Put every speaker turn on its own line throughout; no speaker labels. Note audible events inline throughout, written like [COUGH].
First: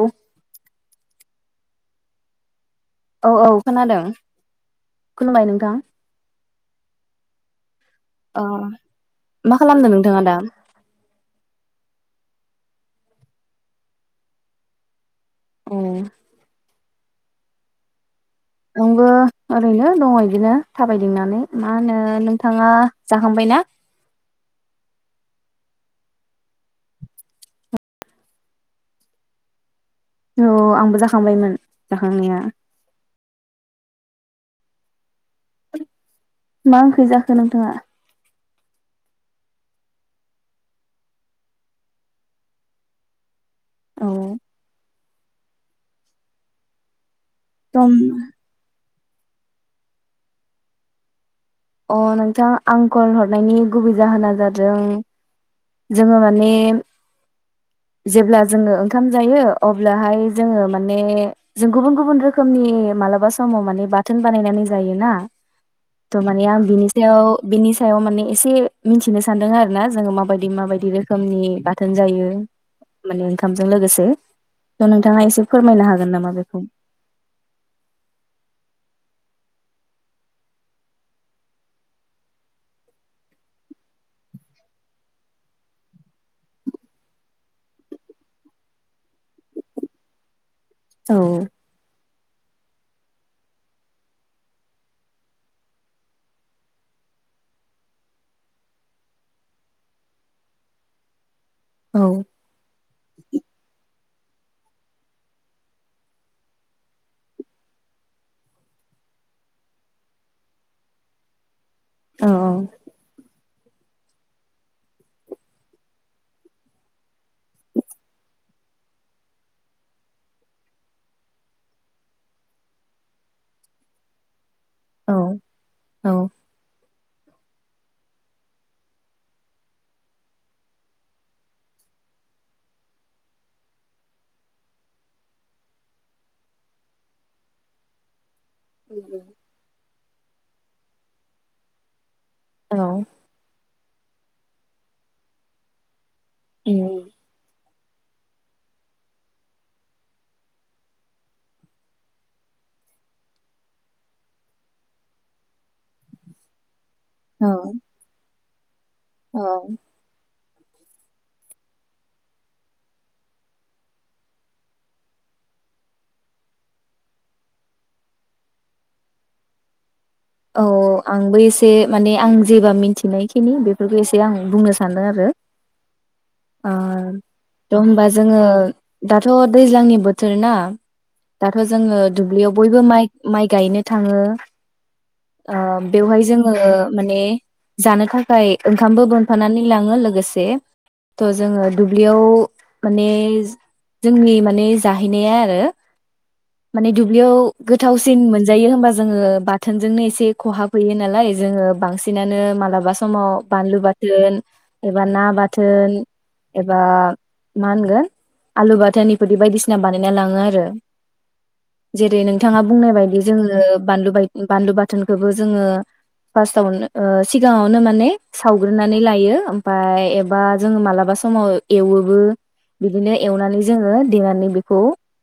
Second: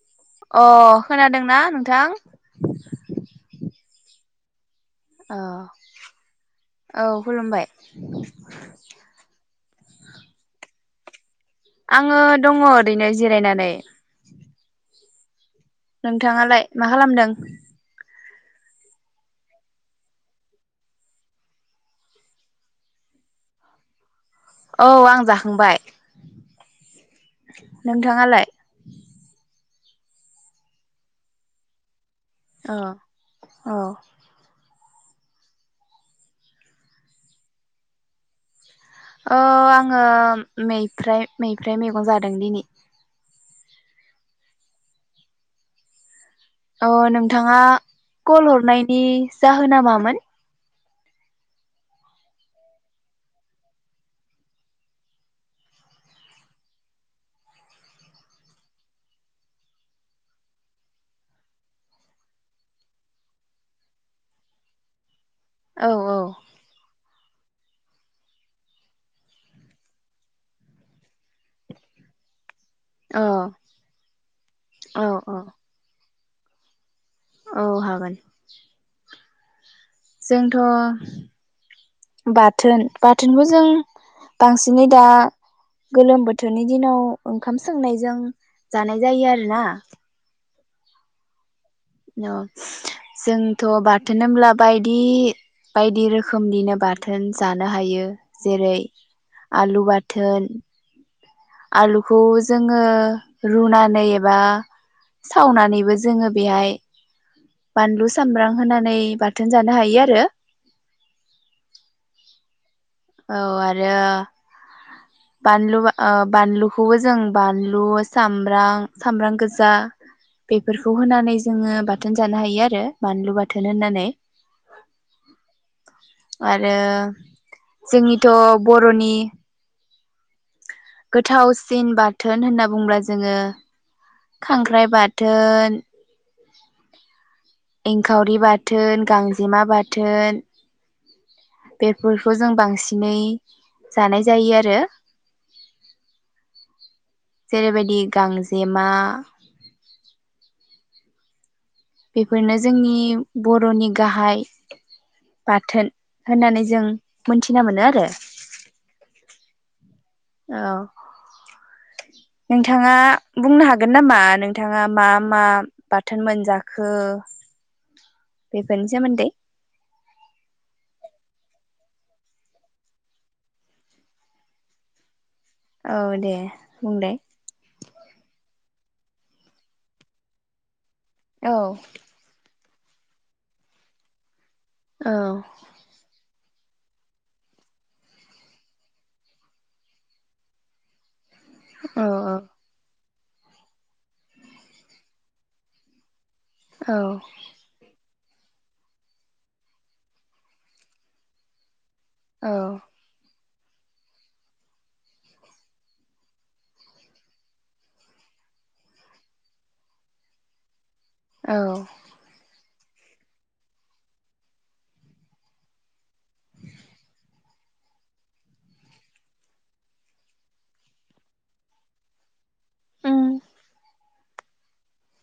औ
अ खोनादोंना नोंथां
औ औ खोनादों
औ
खुलुमबाय नोंथां
औ खुलुमबाय
औ मा खालामदों नोंथाङा दा
आङो दङ ओरैनो जिरायनानै
अ
नोंथाङालाय मा खालामदों
आंबो ओरैनो दङ इदिनो थाबायदिंनानै मा होनो नोंथाङा जाखांबायना
औ आं जाखांबाय नोंथाङालाय
औ आंबो जाखांबायमोन आंनिया
अ औ
मा ओंख्रै जाखो नोंथाङा
ओ आङो मैफ्राय मैफ्राय मैगं जादों दिनै
औ
अ नों नोंथाङा
दम
कल हरनाय नि जाहोना मामोन
अ नोंथां आं खल हरनायनि गुबै जाहोना जादों जोङो माने जेब्ला जोङो ओंखाम जायो अब्लाहाय जोङो माने जों गुबुन गुबुन रोखोमनि मालाबा समाव माने बाथोन बानायनानै जायोना
औ
त
औ
माने आ बिनिसायाव बेनि सायाव माने एसे मिथिनो सानदों आरो ना जोङो माबायदि दि माबायदि रोखोम रोखोमनि बाथोन जायो माने
औ
ओंखामजों लोगोसे थ'
औ
नोंथाङा
औ
एसे फोरमायनो हागोन नामा रोखोम
औ हागोन जोंथ' बाथोन बाथोनखौ जों बांसिनै दा गोलोम बोथोरनि दिनाव ओंखाम सोमनायजों जानाय जायो आरोना
औ
औ जोंथ' बाथोन होनब्ला बायदि बायदि रोखोमनिनो बाथोन जानो हायो जेरै आलु बाथोन
औ
आलुखौ जोङो रुनानै बा सावनानैबो जोङो बेहाय बानलु सामब्राम होनानै बाथोन जानो हायो आरो
अ
औ आरो बानलु ओ बानलुखौबो जों बानलु सामब्राम सामब्राम गोजा बेफोरखौ होनानै जोङो बाथोन जानो हायो आरो बानलु बाथोन होननानै
औ औ
आरो जोंनिथ' बर'नि गोथावसिन बाथोन होनना बुंब्ला जोङो खांख्राइ बाथोन एंखावरि बाथ थोन गांजेमा बाथ थोन बे फोरफोरखौ जों
औ
बांसिनै जानाय जायो आरो
उम
जेरैबायदि गांजेमा बेफोरनो जोंनि बर'नि गाहाय बाथोन होननानै जों
औ
मोनथिना मोनो आरो
औ
औ नोंथाङा बुंनो हागोन नामा नोंथाङा मा मा बाथोन मोनजाखो बेफोरनि सोमोन्दै
औ आंबो एसे माने आं जेबा मिन्थिनायखिनि बेफोरखौ एसे आं बुंनो सान्दों आरो।
औ दे
ओ
बुंलाय
द' होमबा जोङो दाथ' दैज्लांनि बोथोर ना
औ
दाथ' जोङो दुब्लियाव बयबो माइ माइ गायनो थाङो
औ
ओ बेवहाय जों ओ माने जानो थाखाय ओंखामबो बोनफानानै लाङो लोगोसे थ जोङो दुब्लियाव
औ
माने इस जोंनि माने जाहैनाया आरो माने
औ औ
दुब्लियाव गोथावस सिन मोनजायो होमबा जोङो बाथोनजोंनो इस से खहाब हैयो नालाय जोङो बांसि सिनानो
औ
मालाबा समाव बानलु बाथोन एबा ना बाथोन एबा मा होनगोन आलु बाथोन इफोरदि बायदिसिना बानायना लाङो आरो।
औ
जेरै नोंथाङा बुंनाय बायदि जोङो बानलु बाय बानलु बाथ थोनखोबो जोङो फास्टावनो ओ सिगाङावनो माने सावग्रोनानै लायो ओमफाय एबा जोङो मालाबा समाव एवोबो
औ
बिदिनो एवनानै जोङो देनानै बेखौ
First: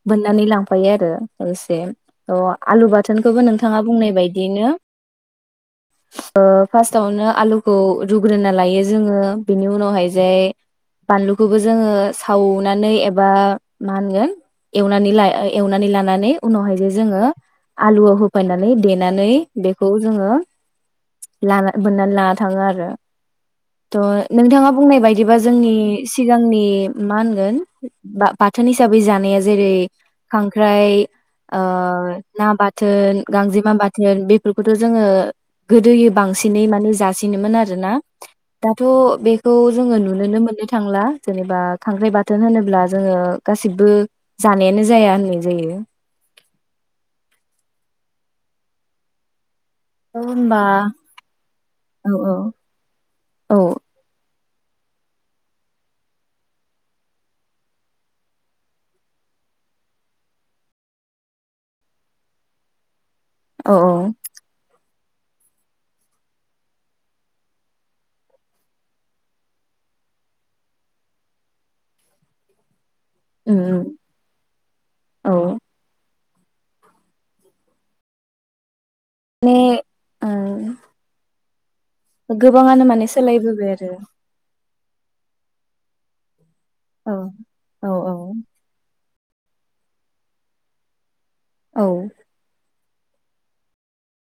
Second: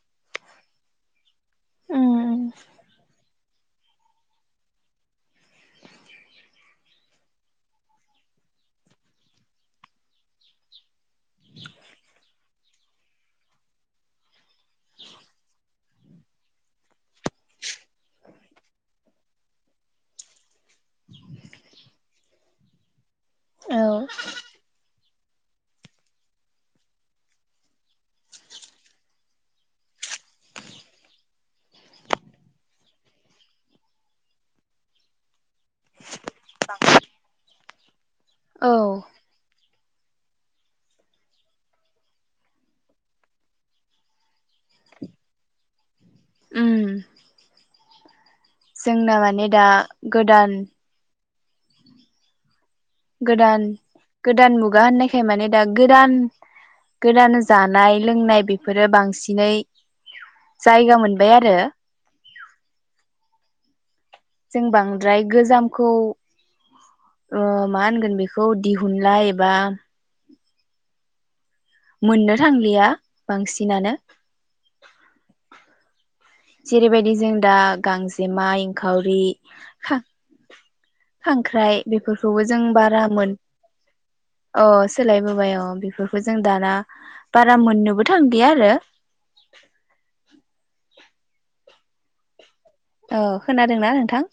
बोननानै लांफायो आरो ओसे अ आलु बाथोन खौबो नोंथाङा बुंनाय बाय दिनो ओ फार्स्टावनो आलुखौ रुग्रोना लायो जोङो बिनि उनावहाय जाय बानलुखोबो जोङो सावनानै एबा मा होनगोन एनानै ला एवनानै लानानै उनावहाय जे जोङो आलुआव होफानानै दे नानै बेखौ जोङो लाना बोननानै लाना थाङो आरो। त' नोंथाङा बुंनाय बाय दिबा जोंनि सिगांनि मा होनगोन बा बाथोन हिसाबै जानाया जेरै खांख्राइ ओ ना बाथोन गांजेमा बाथ थोन बेफोरखौथ' जोङो गोदोयो बांसिनै माने जासिनोमोन आरोना दाथ'
औ
बेखौ जोङो नुनो मोननो नो थांला जेनेबा खांख्राइ बाथोन होनोब्ला जोङो गासिबो जानायानो जाया होननाय जायो।
उम जोंना माने दा
औ
गोदान
होमबा औ औ
गोदान गोदान मुगा होननायखाय माने दा गोदान गोदान जानाय लोंनाय बेफोरो बांसिनै जायगा मोनबाय आरो
औ औ
द्राय गोजामखौ ओ मा होनगोन बिखौ दिहुनलाय एबा मोननो थांलिया
उम
बांसिनानो
उम औ
जेरैबायदि जों दा गांजेमाय खावरि
माने
हा ख्रांख्राइ
गोबाङानो माने सोलायबोबाय आरो
अ सोलायबोबाय अ बेफोरखौ जों दाना
औ
बारा
औ
मोननोबो
औ
थांदिया आरो
औ
ओ खोनादोंना नोंथां?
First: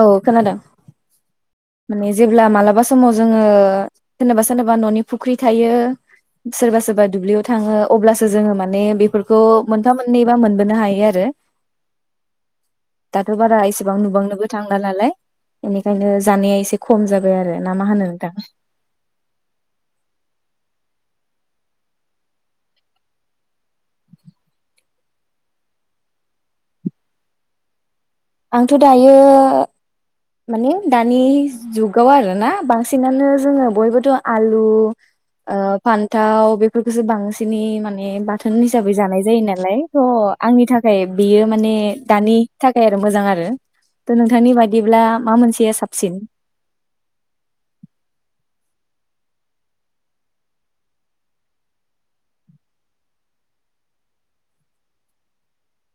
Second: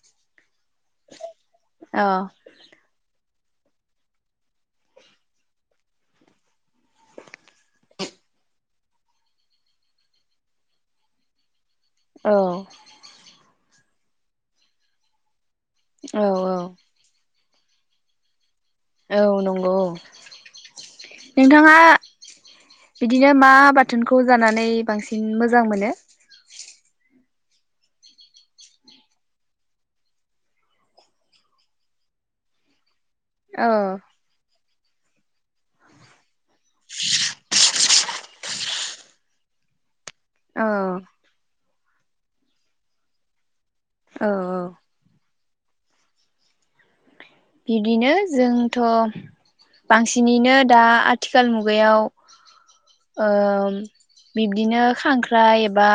औ खोनादों
[INAUDIBLE] औ
माने जेबोब्ला मालाबा समाव जोङो सोरनोबा सोरनोबा न'नि फुख्रि थायो सोरबा सोरबा दुब्लियाव थाङो अब्लासो जोङो माने बेफोरखौ मोनफा मोननैबा मोनबोनो हायो आरो
औ
सेबां नुबांनोबो थांला नालाय इनिखायनोस
औ औ
जानाया एसे खम जा बाय आरो ना मा होनो नोंथां
औ नंगौ नोंथाङा बिदिनो मा बाथोनखौ जानानै बांसिन मोजां मोनो?
आंथ' दायो माने दानि जुगाव आरोना बांसि बांसिनानो जोङो
औ
बयबोथ' आलु ओ फान्थाव बेफोरखौसो बांसिनै मान माने बाथोन हिसाबै जानाय जायो नालाय थ' आंनि
औ
थाखाय बेयो माने दानि थाखाय मोजां आरो
औ
नोंथांनि बायदिब्ला मा मोनसे थिया साबसिन
बिब्दिनो जोंथ' बांसिनैनो दा आथिखाल मुगायाव बिब्दिनो खांख्राइ एबा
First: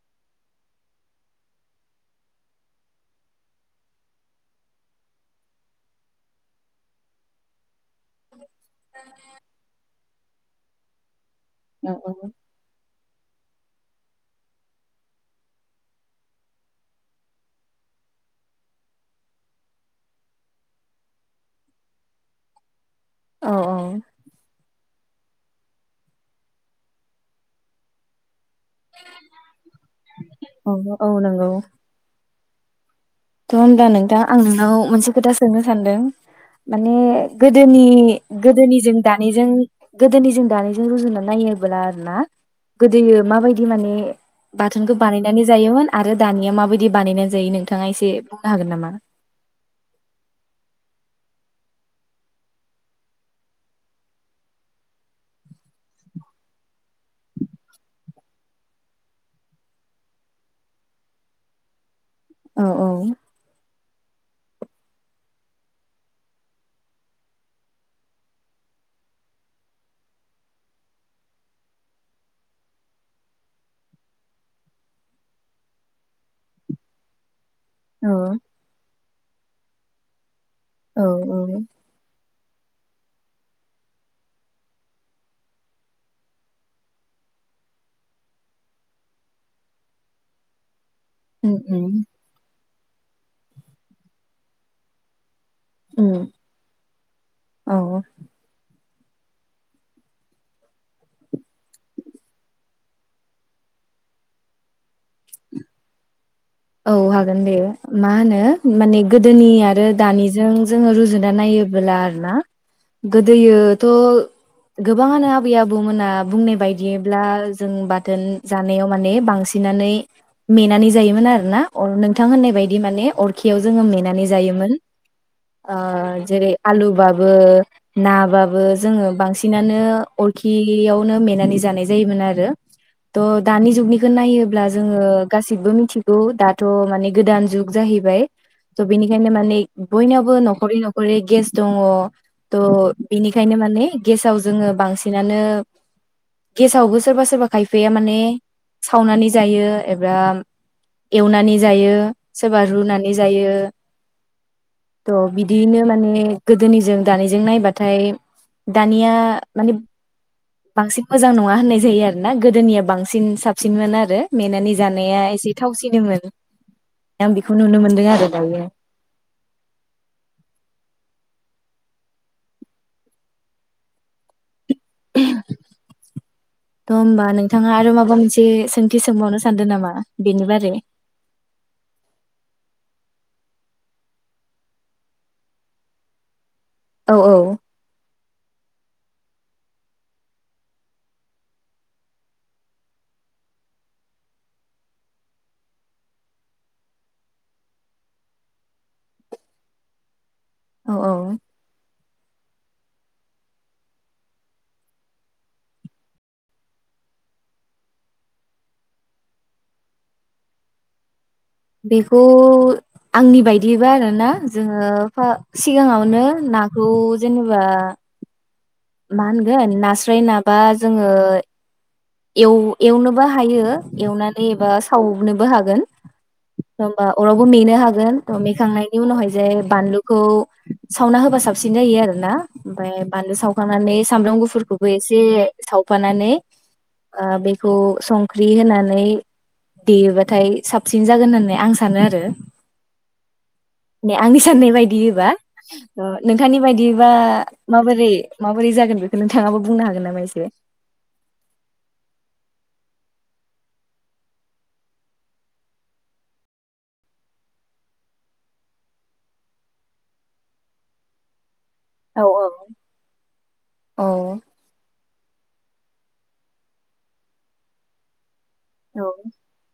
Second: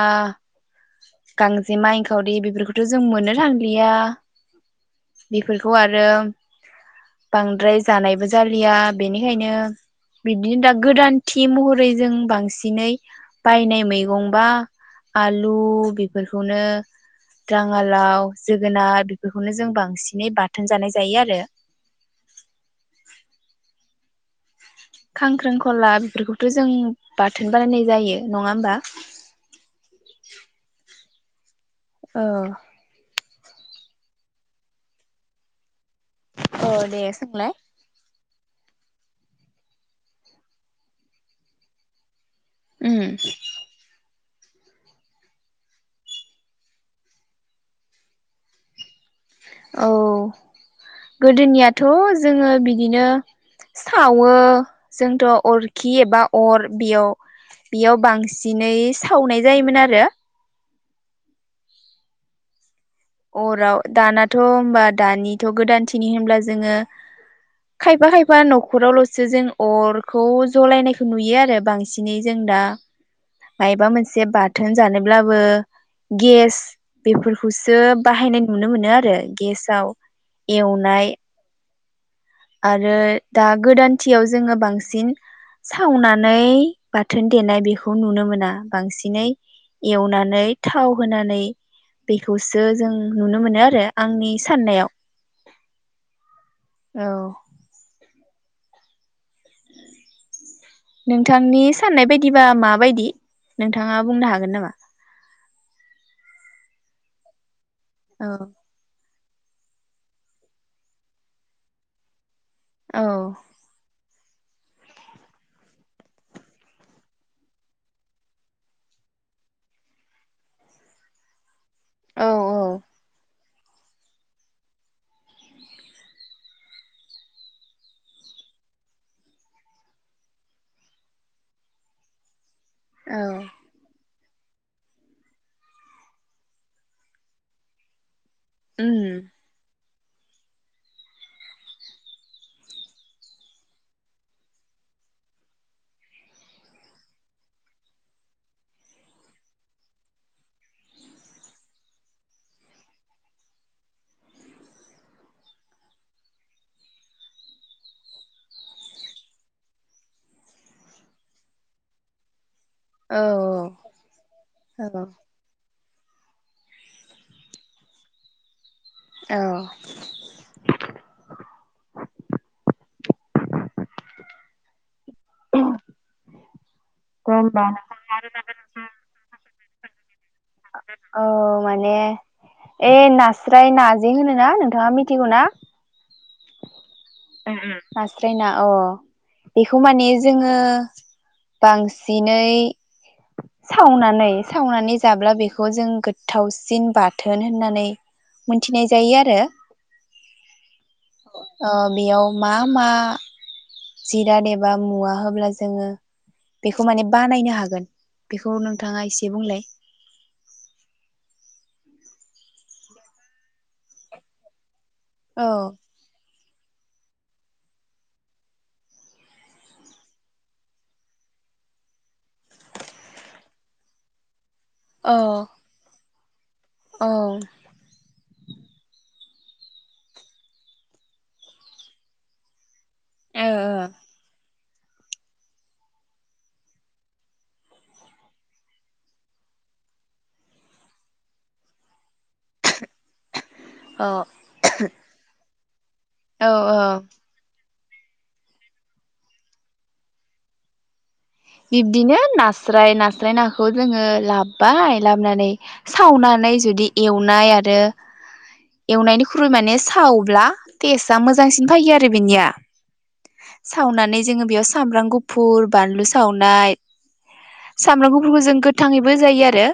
गांजेमा एनखावरि बेफोरखौथ' जों मोननो थांलिया बेफोरखौ आरो बांद्राय जानायबो जा जालिया बेनिखायनो बिदि दा गोदान थि महरै
औ
जों बांसिनै बायनाय मैगंबा आलु बेफोरखौनो राङालाव जोगोनार बेफोरखौनो जों बांसिनै बाथोन जानाय जानाय जायो आरो
औ औ
खांख्रिंखला बेफोरखौथ' जों बाथोन बानायनाय जायो नङा होमबा
औ औ औ नंगौ
ओ
थ' होनब्ला नोंथां आं नोंनाव मोनसे खोथा सोंनो सानदों
औ
माने
दे सोंलाय
गोदोनि गोदोनिजों दानिजों गोदोनिजों दानिजों रुजुना नायोब्ला आरो ना
उम
गोदोयो माबायदि माने बाथोनखौ बानायनानै जायोमोन आरो दानिया माबायदि बानायनानै जायो नोंथाङा एसे जे बुंनो हागोन नामा
औ गोदोनियाथ' जोङो बिदिनो सावो जोंथ' अरखि एबा अर बेयाव बेयाव बांसिनै सावनाय जायोमोन आरो
औ औ
अराव दानाथ' होनबा दानिथ' गोदानथिनि होनब्ला जोङो खायफा खायफा न'खरावल'सो जों अरखौ जलायनायखौ नुयो आरो बांसिनै जों दा मायबा मोनसे बाथोन जानोब्लाबो गेस बेफोरखौसो बाहायनाय नुनो मोनो आरो गेसाव
औ
एवनाय आरो दा गोदानथियाव जोङो बांसिन सावनानै बाथोन देनाय बेखौ नुनो मोना बांसिनै एवनानै थाव होनानै
उम
बेखौ जों नुनो मोनो आरो आंनि साननायाव
उ
औ नोंथांनि साननाय बायदिबा माबायदि नोंथाङा बुंनो हागोन नामा
औ हागोन दे मा
औ
होनो माने गोदोनि आरो दानिजों जोङो रुजुना नायोबोला आरो ना
औ
गोदोयोथ' गोबाङानो आबै आबौमोना बुंनाय बायदिब्ला जों बाथोन जानायाव माने बांसिननानै मेनानै जायोमोन आरो ना अ
औ
नोंथां होननाय बायदि माने अर खियाव जोङो मेनानै जायोमोन ओ जेरै आलुबाबो नाबाबो जोङो बांसिनानो अरखियावनो मेनानै जानाय जायोमोन आरो
औ
त दानिनि जुगनि नायोब्ला जोङो गासिबो मिथि गौ दाथ' माने गोदान जुग जाहैबाय त'
उम
बेनिखायनो माने बयनावबो न'खरै न'खरै गेस दङ थ' बिनिखायनो माने गेसाव जोङो बांसिनानो गेसावबो सोरबा सोरबा खायफाया माने सावनानै जायो एबा एवनानै जायो सोरबा रुनानै जायो थह बिदियैनो माने गोदोनिजों दानिजों नायबाथाय दानिया माने बांसिन मोजां नङा होननाय जायो आरोना गोदो दोनिया
औ
बांसिन साबसिनमोन आरो मेनानै
औ
जानाया एसे थावसिन निनोमोन आं बेखौ नुनो मोनदों आरो दायो
औ
[INAUDIBLE] थ' होमबा नोंथाङा आरो माबा मोनसे सोंथि सोंबावनो सानदों नामा बेनि बारै
औ माने ए नास्राय नाजे होनो ना नोंथाङा मिथिगौ ना
औ औ
[UNINTELLIGIBLE] नास्राय ना अ बेखौ माने जोङो बांसिनै सावनानै सावनानै जाब्ला बेखौ जों गोथावसिन बाथोन होननानै मोनथिनाय जायो आरो
औ औ
बेयाव‌ मा मा जिराद एबा मुवा होब्ला जोङो बेखौ माने‌ बानायनो हागोन बेखौ नोंथाङा एसे बुंलाय
बेखौ आंनि बायदियैबा आरोना जोङो ओ फा
औ
सिगाङावनो ना औ जेनेबा मा होनगोन नास्राय नाबा जोङो एव एवनोबो हायो एवनानै नैबा
औ
सावनोबो हागोन होमबा
औ
अरावबो नेनो हागोन अ मेखांनायनि उनावहाय जे बानलुखौ सावना होबा साबसिन जायो आरो ना ओमफ्राय बानलु
औ
सावखांनानै सामब्राम गुफुरखौबो एसे सावफानानै ओ बेखौ संख्रि होनानै देयोबाथाय साबसिन जागोन होननानै आं सानो आरो ने आंनि साननाय बायदियैबा [INAUDIBLE] ओ
औ
नोंथांनि
औ
बायदियैबा माबोरै माबोरै जागोन बेखौ नोंथाङाबो बुंनो हागोन नामा एसे
बिब्दिनो नास्राय नास्राय नाखौ जोङो लाबोबाय लाबोनानै सावनानै जुदि एवनाय आरो एवनायनिख्रुइ माने सावब्ला टेस्टआ मोजांसिन फैयो आरो
औ
बेनिया
औ
सावनानै जोङो बेयाव सामब्राम गुुफ फुर बानलु सि सावनाय सामब्राम गुुफुरफोरखौ जों
औ
गोथाङैबो जायो आरो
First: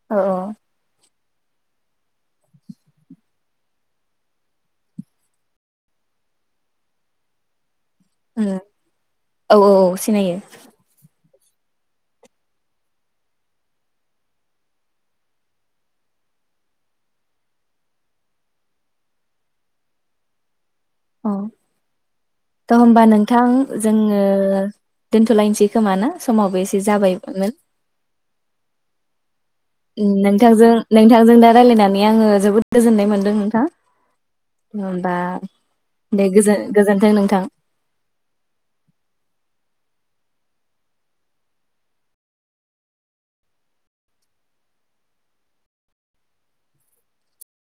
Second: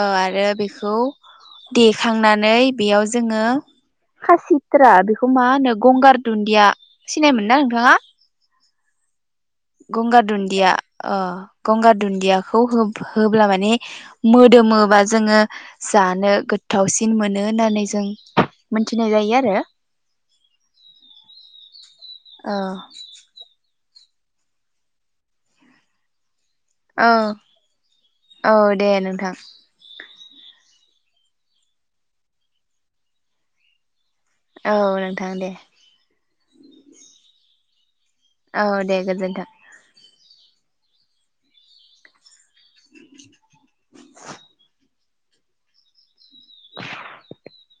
ओ
औ
आरो बेखौ देखांनानै बेयाव जोङो खासिथ्रा बेखौ मा होनो गंगार दुन्दिया सिनायमोनो ना नोंथाङा
ओम
गंगार दुन्दिया ओ गंगार दुन्दियाखौ हो होब्ला माने मोदोमोबा जोङो जानो गोथावसिन मोनो होननानै जों मोनथिनाय जायो आरो
औ
औ
दं होमबा नोंथां जोङो दोनथ'लायनोसै खोमा ना समावबो एसे
औ
जाबायमोन
औ दे नोंथां
नोंथांजों नोंथांजों दा रायलायनानै आङो जोबोद गोजोननाय मोनदों नोंथां
औ
होनबा
नोंथां दे
गोजोन गोजोनथों नोंथां
औ दे गोजोन्थों [INAUDIBLE] [INAUDIBLE]